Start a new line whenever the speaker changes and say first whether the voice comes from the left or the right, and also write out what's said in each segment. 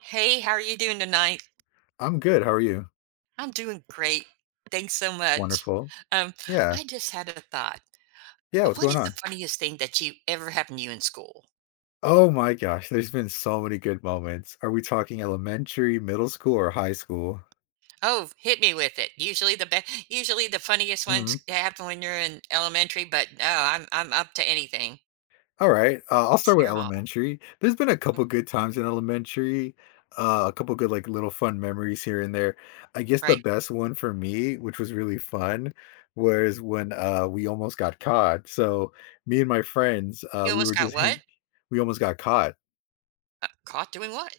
right: Hey, how are you doing tonight?
left: I'm good, how are you?
right: I'm doing great. Thanks so
left: It's
right: much.
left: wonderful.
right: Um,
left: Yeah.
right: I just had a thought.
left: Yeah, what's
right: What
left: going
right: is the
left: on?
right: funniest thing that you ever happened to you in school?
left: Oh my gosh, there's been so many good moments. Are we talking elementary, middle school, or high school?
right: Oh, hit me with it. Usually the funniest ones
left: Mhm.
right: happen when you're in elementary, but no, I'm up to anything.
left: Alright, I'll
right: Let's
left: start with
right: hear 'em all.
left: elementary. There's been a
right: Okay.
left: couple good times in elementary, a couple good, little fun memories here and there. I guess the
right: Right?
left: best one for me, which was really fun, was when, we almost got caught. So, me and my friends,
right: You
left: we
right: almost
left: were
right: got
left: just hang
right: what?
left: we almost got caught.
right: Caught doing what?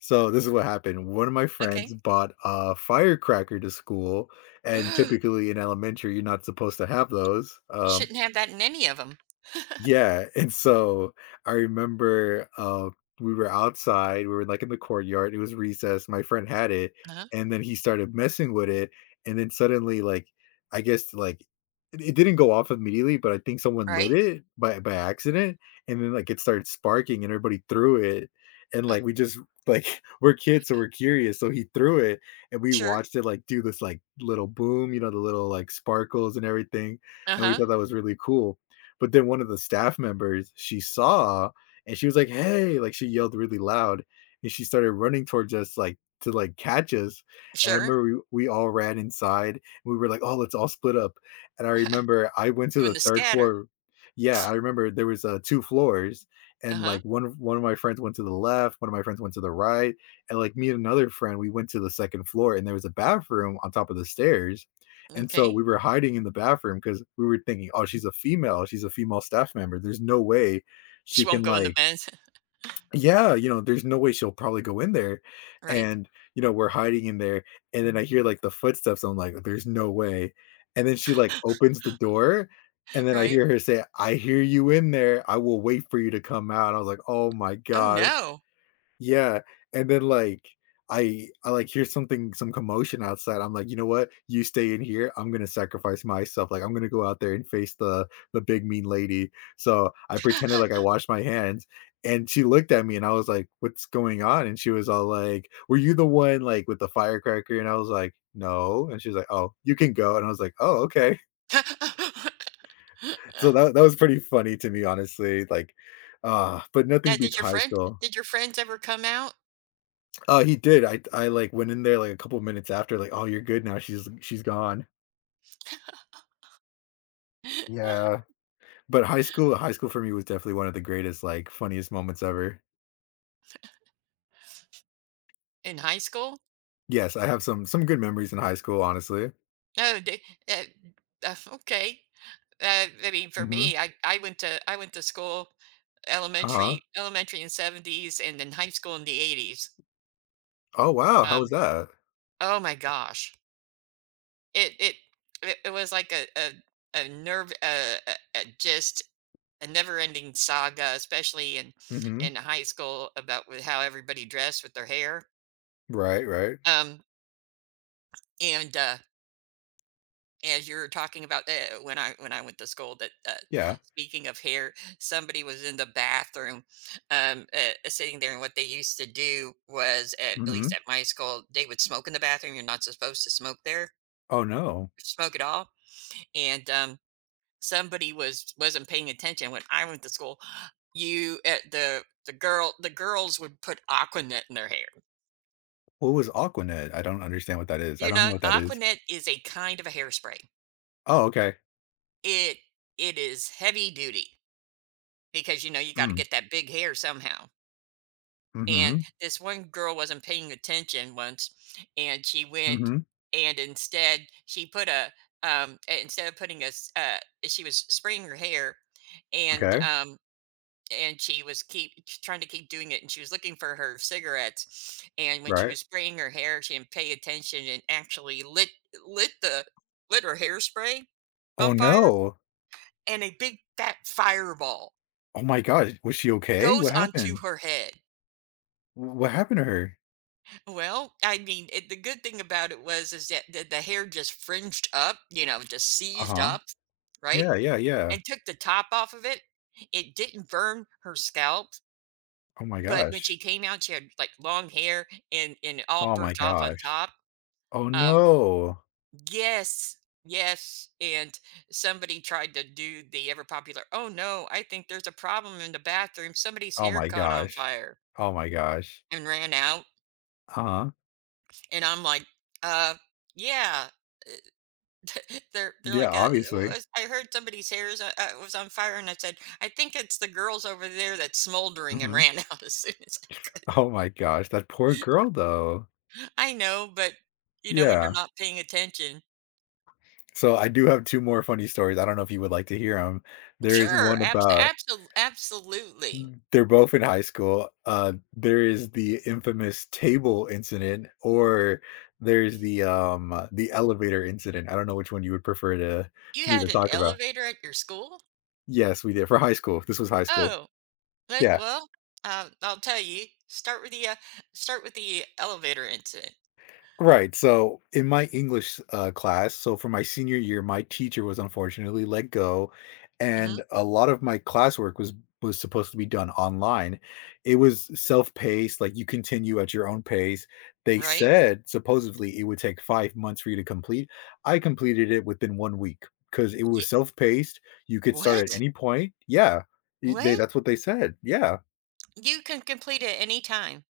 left: So this is what happened. One of my friends
right: Okay.
left: bought a firecracker to school, and typically in elementary, you're not supposed to have those.
right: Shouldn't have that in any of them.
left: Yeah, and so I remember, we were outside, we were, in the courtyard, it was recess, my friend had it,
right: Uh-huh.
left: and then he started messing with it, and then suddenly, I guess, like, it didn't go off immediately, but I think someone lit
right: Right?
left: it by accident, and then, like, it started sparking, and everybody threw it, and,
right: Uh,
left: like, we just like, we're kids, so we're curious, so he threw it, and we
right: sure.
left: watched it, like, do this, like, little boom, you know, the little, like, sparkles and everything, and we
right: Uh-huh.
left: thought that was really cool. But then one of the staff members she saw and she was like, "Hey!" Like she yelled really loud and she started running towards us like to like catch us. And I
right: Sure.
left: remember we all ran inside and we were like, "Oh, let's all split up." And I remember I went to
right: Doing
left: the
right: the
left: third
right: scatter.
left: floor. Yeah, I remember there was two floors and
right: Uh-huh.
left: like one of my friends went to the left, one of my friends went to the right, and like me and another friend we went to the second floor and there was a bathroom on top of the stairs and so we
right: Okay.
left: were hiding in the bathroom because we were thinking, oh, she's a female. She's a female staff member. There's no way she
right: She
left: can,
right: won't go in the
left: like,
right: vents,
left: yeah, you know, there's no way she'll probably go in there.
right: right?
left: And, you know, we're hiding in there. And then I hear like the footsteps. I'm like, there's no way. And then she like opens the door. And then I
right: Right?
left: hear her say, I hear you in there. I will wait for you to come out. I was like, oh my
right: Oh,
left: gosh.
right: no.
left: Yeah, and then, like, like, hear some commotion outside, I'm like, "You know what? You stay in here, I'm gonna sacrifice myself, like, I'm gonna go out there and face the big mean lady." So, I pretended like I washed my hands, and she looked at me, and I was like, "What's going on?" And she was all like, "Were you the one, like, with the firecracker?" And I was like, "No," and she was like, "Oh, you can go," and I was like, "Oh, okay." So, that was pretty funny to me, honestly, like, ah, but
right: Now,
left: nothing beats high school.
right: did your friends ever come out
left: He did. Like, went in there, like, a couple minutes after, like, "Oh, you're good now, she's gone." Yeah. But high school for me was definitely one of the greatest, like, funniest moments ever.
right: in high school?
left: Yes, I have some good memories in high school, honestly.
right: No, they uh, okay. I mean, for
left: Mhm.
right: me, I went to school
left: Uh-huh.
right: elementary in 70s and then high school in the 80s.
left: Oh, wow, how was
right: Um,
left: that?
right: oh my gosh. It it it was like a nerve, just a never-ending saga, especially in
left: Mhm.
right: in high school, about with how everybody dressed with their hair.
left: Right, right.
right: Um, and as you were talking about that, when I went to school, that
left: Yeah.
right: speaking of hair, somebody was in the bathroom, sitting there, and what they used to do was, at least
left: Mhm.
right: at my school, they would smoke in the bathroom. You're not supposed to smoke there,
left: Oh, no.
right: smoke at all, and somebody wasn't paying attention when I went to school. You at the girls would put Aquanet in their hair.
left: What was Aquanet? I don't understand what that is. I
right: You
left: don't know
right: know,
left: what that is.
right: Aquanet is a kind of a hairspray.
left: Oh, okay.
right: It it is heavy duty because you know you got to
left: Mm.
right: get that big hair somehow. And
left: Mhm.
right: this one girl wasn't paying attention once, and she went
left: Mhm.
right: and instead she put a- instead of putting a s- she was spraying her hair and
left: Okay.
right: um and she was keep trying to keep doing it and she was looking for her cigarettes and when she
left: Right.
right: was spraying her hair she didn't pay attention and actually lit the lit her hairspray
left: Oh,
right: on fire
left: no.
right: and a big fat fireball
left: Oh my god. Was she okay?
right: goes
left: What
right: onto
left: happened?
right: her head.
left: Wh what happened to her?
right: Well, I mean it, the good thing about it was is that the hair just fringed up, just seized
left: Uh-huh.
right: up, right,
left: Yeah, yeah, yeah.
right: and took the top off of it. It didn't burn her scalp.
left: Oh my
right: But when
left: gosh.
right: she came out, she had like long hair and all
left: Oh my
right: burnt off on
left: gosh.
right: top.
left: Oh
right: Um,
left: no.
right: yes, yes. And somebody tried to do the ever popular, oh no, I think there's a problem in the bathroom. Somebody's
left: Oh
right: hair
left: my
right: caught on
left: gosh.
right: fire
left: Oh my gosh.
right: and ran out.
left: Uh-huh.
right: And I'm like, uh, yeah, they're
left: Yeah,
right: like uh
left: obviously.
right: "Was- I heard somebody's hair was on fire, and I said, I think it's the girls over there that's smoldering and
left: Mhm.
right: ran out as soon as.
left: Oh my gosh, that poor girl though.
right: I know, but you know when you're
left: Yeah.
right: not paying attention.
left: So I do have 2 more funny stories. I don't know if you would like to hear them. There is
right: Sure,
left: one
right: abs
left: about
right: absolu absolutely.
left: they're both in high school. There is the infamous table incident, or there's the elevator incident. I don't know which one you would prefer to
right: You
left: me to
right: had an
left: talk about.
right: elevator at your school?
left: Yes, we did for high school. This was high school.
right: Oh, but
left: Yeah,
right: well, I'll tell you, start with the elevator incident.
left: right. So in my English, class, so for my senior year, my teacher was unfortunately let go, and
right: Mhm,
left: a lot of my classwork was supposed to be done online. It was self-paced, like, you continue at your own pace. They
right: right?
left: said supposedly it would take 5 months for you to complete. I completed it within 1 week because it was
right: Ye
left: self-paced. You could start at
right: What?
left: any point. Yeah, y they
right: What?
left: that's what they said. Yeah.
right: You can complete it any time.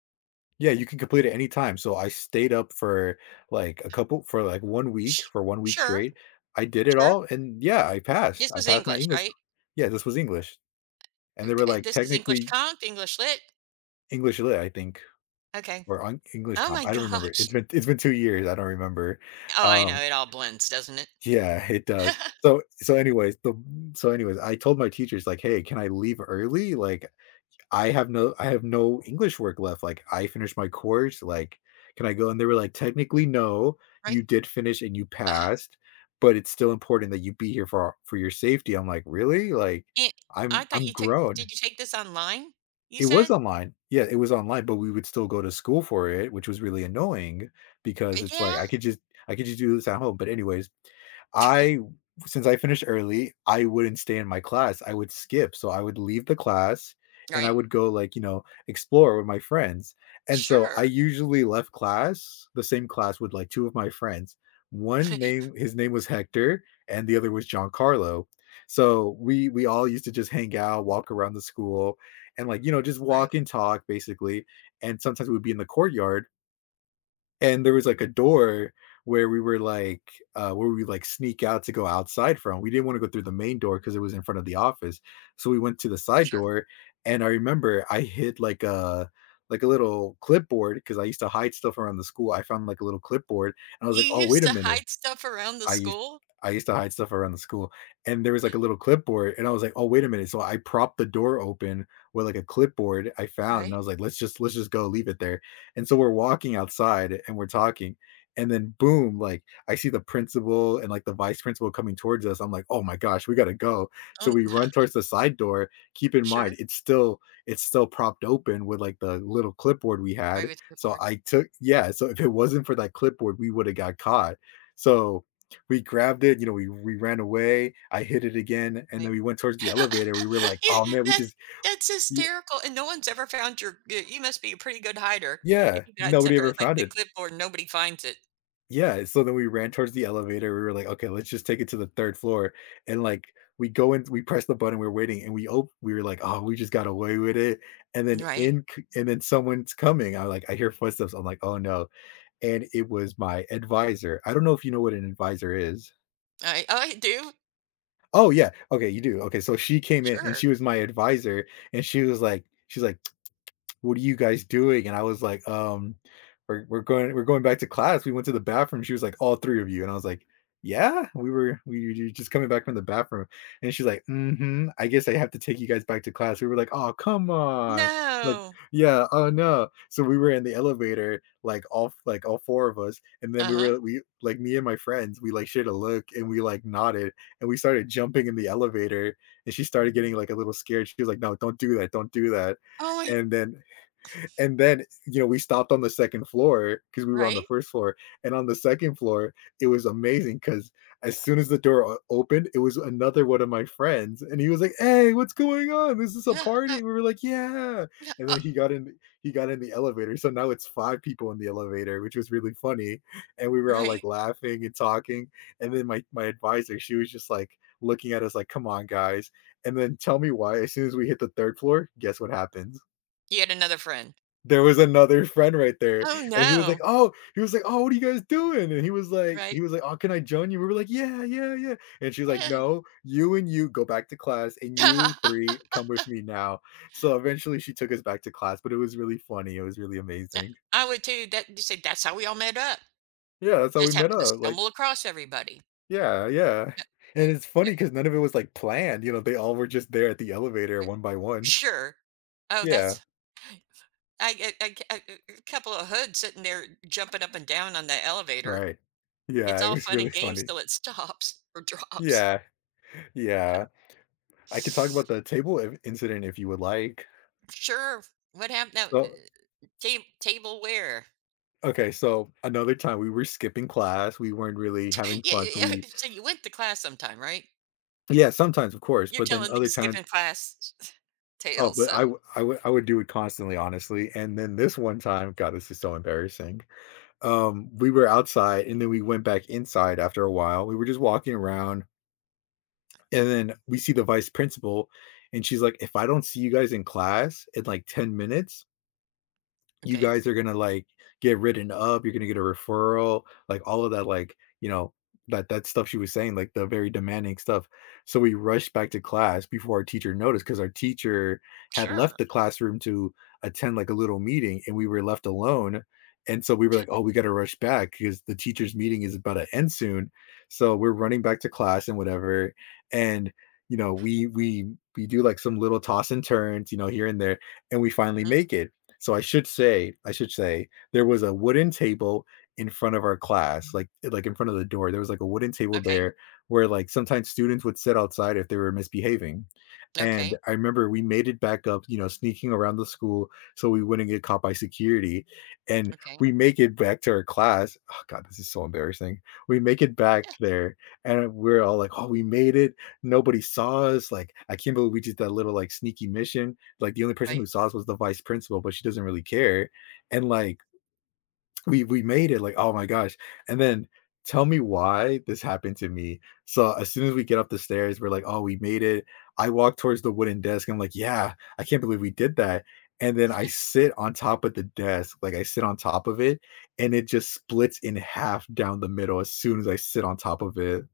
left: Yeah, you can complete it anytime. So I stayed up for like 1 week,
right: Sh
left: for 1 week
right: Sure,
left: straight. I did it
right: sure.
left: all, and yeah, I passed.
right: This
left: I
right: was
left: passed my
right: English,
left: English.
right: right?
left: Yeah, this was English. And they were
right: Okay,
left: like
right: this is English
left: technically
right: Comp, English Lit?
left: English Lit, I think,
right: Okay.
left: or on English
right: Oh
left: Comp.
right: my
left: I don't remember.
right: gosh.
left: It's been 2 years. I don't remember.
right: Oh, I know,
left: Um,
right: it all blends, doesn't it?
left: yeah, it does. So so anyways, the so anyways, I told my teachers like, "Hey, can I leave early? Like, I have no English work left. Like I finished my course, like can I go?" And they were like, technically no, you
right: Right?
left: did finish and you
right: Uh
left: passed, but it's still important that you be here for your safety. I'm like, really? Like
right: And I
left: I'm
right: thought
left: I'm
right: you took
left: grown.
right: did you take this online, you
left: It was
right: said?
left: online. Yeah, it was online, but we would still go to school for it, which was really annoying because it's like
right: Yeah.
left: I could just do this at home. But anyways, I since I finished early, I wouldn't stay in my class. I would skip. So I would leave the class and I
right: Right.
left: would go like, you know, explore with my friends. And so I
right: Sure.
left: usually left class, the same class with like two of my friends. One name his name was Hector and the other was Giancarlo. So we all used to just hang out, walk around the school, and like you know just
right: Right.
left: walk and talk basically, and sometimes we'd be in the courtyard, and there was like a door where we were like where we like sneak out to go outside from. We didn't want to go through the main door because it was in front of the office, so we went to the side
right: Sure.
left: door. And I remember I hid like a little clipboard, because I used to hide stuff around the school. I found like a little clipboard and I was
right: You
left: like, oh
right: used
left: wait a
right: to
left: minute.
right: hide stuff around the
left: I used
right: school,
left: I used to hide stuff around the school, and there was like a little clipboard, and I was like, "Oh, wait a minute!" So I propped the door open with like a clipboard I found, and I
right: right?
left: was like, "Let's just go leave it there." And so we're walking outside and we're talking, and then boom, like I see the principal and like the vice principal coming towards us. I'm like, "Oh my gosh, we gotta go!" So
right: Oh,
left: we run towards the side door. Keep in
right: sure.
left: mind, it's still propped open with like the little clipboard we
right: Right
left: had.
right: with the
left: So
right: board.
left: I took yeah. So if it wasn't for that clipboard, we would have got caught. So we grabbed it, you know, we ran away, I hit it again, and then
right: Right.
left: we went towards the elevator, we were like, "Oh,
right: Yeah,
left: man, we
right: that
left: just."
right: that's
left: Ye
right: hysterical, and no one's ever found you must be a pretty good hider
left: Yeah,
right: if you got
left: nobody ever
right: separate like,
left: found
right: the
left: it.
right: clipboard, nobody finds it.
left: Yeah, so then we ran towards the elevator, we were like, "Okay, let's just take it to the 3rd floor," and, like, we go in, we press the button, we're waiting, and we were like, "Oh, we just got away with it," and then
right: Right.
left: in c and then someone's coming, like I hear footsteps, I'm like, "Oh, no," and it was my advisor. I don't know if you know what an advisor is.
right: I do.
left: Oh, yeah. Okay, you do. Okay, so she came in and
right: Sure.
left: she was my advisor, and she was like she's like, what are you guys doing? And I was like, we're going back to class. We went to the bathroom. She was like, all three of you. And I was like, yeah, we were just coming back from the bathroom. And she's like, mm-hmm, I guess I have to take you guys back to class. We were like, oh, come on. Like,
right: No.
left: yeah, oh no. So we were in the elevator, like all four of us. And then we
right: Uh-huh.
left: were we like me and my friends, we like shared a look and we like nodded and we started jumping in the elevator. And she started getting like a little scared. She was like, "No, don't do that, don't do that,"
right: Oh, wait.
left: and then and then we stopped on the second floor because we were on the
right: Right?
left: first floor. And on the second floor, it was amazing because as soon as the door opened, it was another one of my friends. And he was like, "Hey, what's going on? This is a
right: Yeah.
left: party." We were like, "Yeah."
right: Yeah,
left: And then he got in the elevator. So now it's five people in the elevator, which was really funny. And we were all like
right: right?
left: laughing and talking. And then my advisor, she was just like looking at us like, "Come on, guys." And then tell me why, as soon as we hit the third floor, guess what happens?
right: You had another friend.
left: There was another friend right there,
right: Oh,
left: and he was like,
right: no.
left: "Oh," he was like, "Oh, what are you guys doing?" And he was like he
right: Right?
left: was like, "Oh, can I join you?" We were like, "Yeah, yeah, yeah." And she's like,
right: Eh.
left: "No, you and you go back to class, and
right: Yeah.
left: you three come with me now." So eventually, she took us back to class, but it was really funny. It was really amazing.
right: I would too. That you say, "That's how we all met up.
left: Yeah, that's how we
right: Just
left: met
right: happened to
left: up. Like,
right: stumble across everybody."
left: yeah, yeah.
right: Uh,
left: And it's funny
right: uh,
left: because none of it was, like, planned, you know, they all were just there at the elevator one by one.
right: sure. Oh,
left: Yeah,
right: that's I a couple of hoods sitting there jumping up and down on the elevator.
left: right. Yeah,
right: It's
left: it
right: all
left: was
right: fun
left: really
right: and games
left: funny.
right: till it stops or drops.
left: Yeah, yeah. I could talk about the table incident if you would like.
right: Sure. What happened now?
left: So,
right: Ta tableware.
left: okay, so another time we were skipping class. We weren't really having
right: Yeah,
left: fun.
right: yeah,
left: So
right: yeah.
left: we,
right: So you went to class sometime, right?
left: yeah, sometimes of course,
right: You're
left: but then
right: telling me
left: other times,
right: skipping class
left: oh,
right: tales,
left: but I,
right: so
left: w- I would, I would do it constantly, honestly. And then this one time, God, this is so embarrassing. We were outside, and then we went back inside after a while. We were just walking around, and then we see the vice principal, and she's like, "If I don't see you guys in class in like 10 minutes, you
right: okay.
left: guys are gonna like get written up, you're gonna get a referral, like all of that, like, you know, that stuff she was saying, like the very demanding stuff." So we rushed back to class before our teacher noticed because our teacher had left
right: Sure.
left: the classroom to attend like a little meeting and we were left alone. And so we were like, "Oh, we gotta rush back because the teacher's meeting is about to end soon." So we're running back to class and whatever. And you know, we do like some little toss and turns, you know, here and there, and we finally
right: Mhm.
left: make it. So I should say there was a wooden table in front of our class, like eh, like, in front of the door. There was, like, a wooden table
right: Okay.
left: there where, like, sometimes students would sit outside if they were misbehaving, and
right: Okay.
left: I remember we made it back up, you know, sneaking around the school so we wouldn't get caught by security, and
right: Okay.
left: we make it back to our class. Oh god, this is so embarrassing. We make it back
right: Yeah,
left: there, and we're all like, "Oh, we made it. Nobody saw us." Like, "I can't believe we did that little, like, sneaky mission." Like, the only person who
right: right.
left: saw us was the vice principal, but she doesn't really care. And like we made it, like, oh my gosh. And then tell me why this happened to me. So as soon as we get up the stairs, we're like, "Oh, we made it." I walk towards the wooden desk. I'm like, "Yeah, I can't believe we did that." And then I sit on top of the desk, like I sit on top of it, and it just splits in half down the middle as soon as I sit on top of it,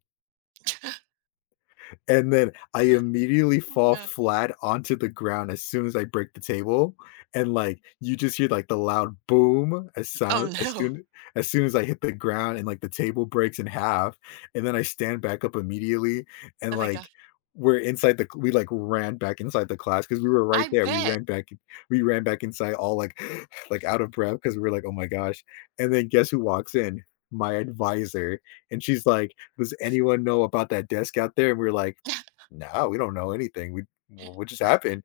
left: and then I immediately
right: Oh,
left: fall
right: no.
left: flat onto the ground as soon as I break the table, and like you just hear like the loud boom as
right: Oh,
left: sound as
right: no.
left: soon as soon as I hit the ground, and like the table breaks in half, and then I stand back up immediately, and
right: Oh my god.
left: like we like ran back inside the class because we were right
right: I
left: there. We
right: bet.
left: ran back we ran back inside all like like out of breath because we were like, "Oh my gosh." And then guess who walks in? My advisor. And she's like, "Does anyone know about that desk out there?" And we are like, "No, we don't know anything. We, what just happened?"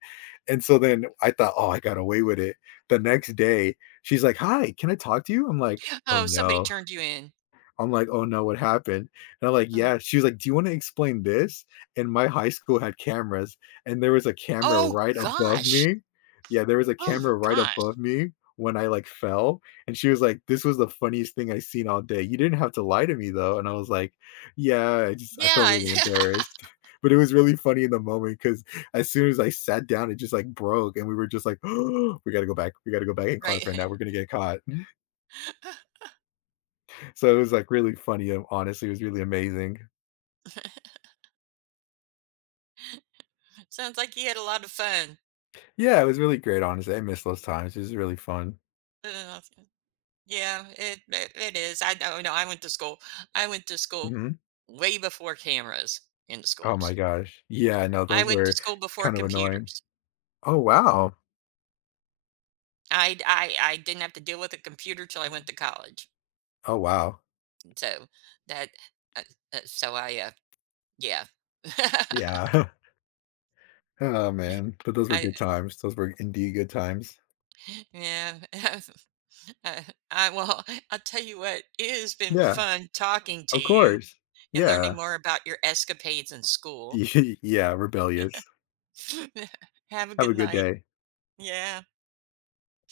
left: And so then I thought, "Oh, I got away with it." The next day, she's like, "Hi, can I talk to you?" I'm like, "Oh,
right: Oh, somebody
left: no."
right: turned you in.
left: I'm like, "Oh no, what happened?" And I'm like,
right: Uh,
left: "Yeah." She was like, "Do you wanna explain this?" And my high school had cameras, and there was a camera
right: oh
left: right above
right: gosh.
left: me. Yeah, there was a
right: Oh my
left: camera right
right: gosh.
left: above me when I, like, fell, and she was like, "This was the funniest thing I seen all day. You didn't have to lie to me, though." And I was like, "Yeah, I felt
right: Yeah.
left: really embarrassed." But it was really funny in the moment because as soon as I sat down, it just, like, broke, and we were just like, "We gotta go back. We gotta go back in class right now.
right: Right.
left: We're gonna get caught." So it was, like, really funny, honestly, it was really amazing.
right: Sounds like you had a lot of fun.
left: Yeah, it was really great, honestly. I miss those times. It was really fun.
right: Uh, yeah, it is. I know. No, I went to school.
left: Mhm.
right: Way before cameras in the
left: Oh my
right: schools.
left: gosh. Yeah, no,
right: I
left: those
right: went to
left: were
right: school before
left: kind of annoying.
right: computers.
left: Oh, wow.
right: I d- I didn't have to deal with a computer till I went to college.
left: Oh, wow.
right: So that, uh, so I, yeah.
left: Yeah. Oh, man. But those were
right: I
left: good times. Those were indeed good times.
right: Yeah. uh, I, well, I'll tell you what, it has been
left: Yeah,
right: fun talking to
left: of
right: you
left: course.
right: and
left: Yeah.
right: learning more about your escapades in school.
left: Yeah, rebellious.
right: Have a
left: Have a
right: good
left: good
right: night.
left: day.
right: Yeah.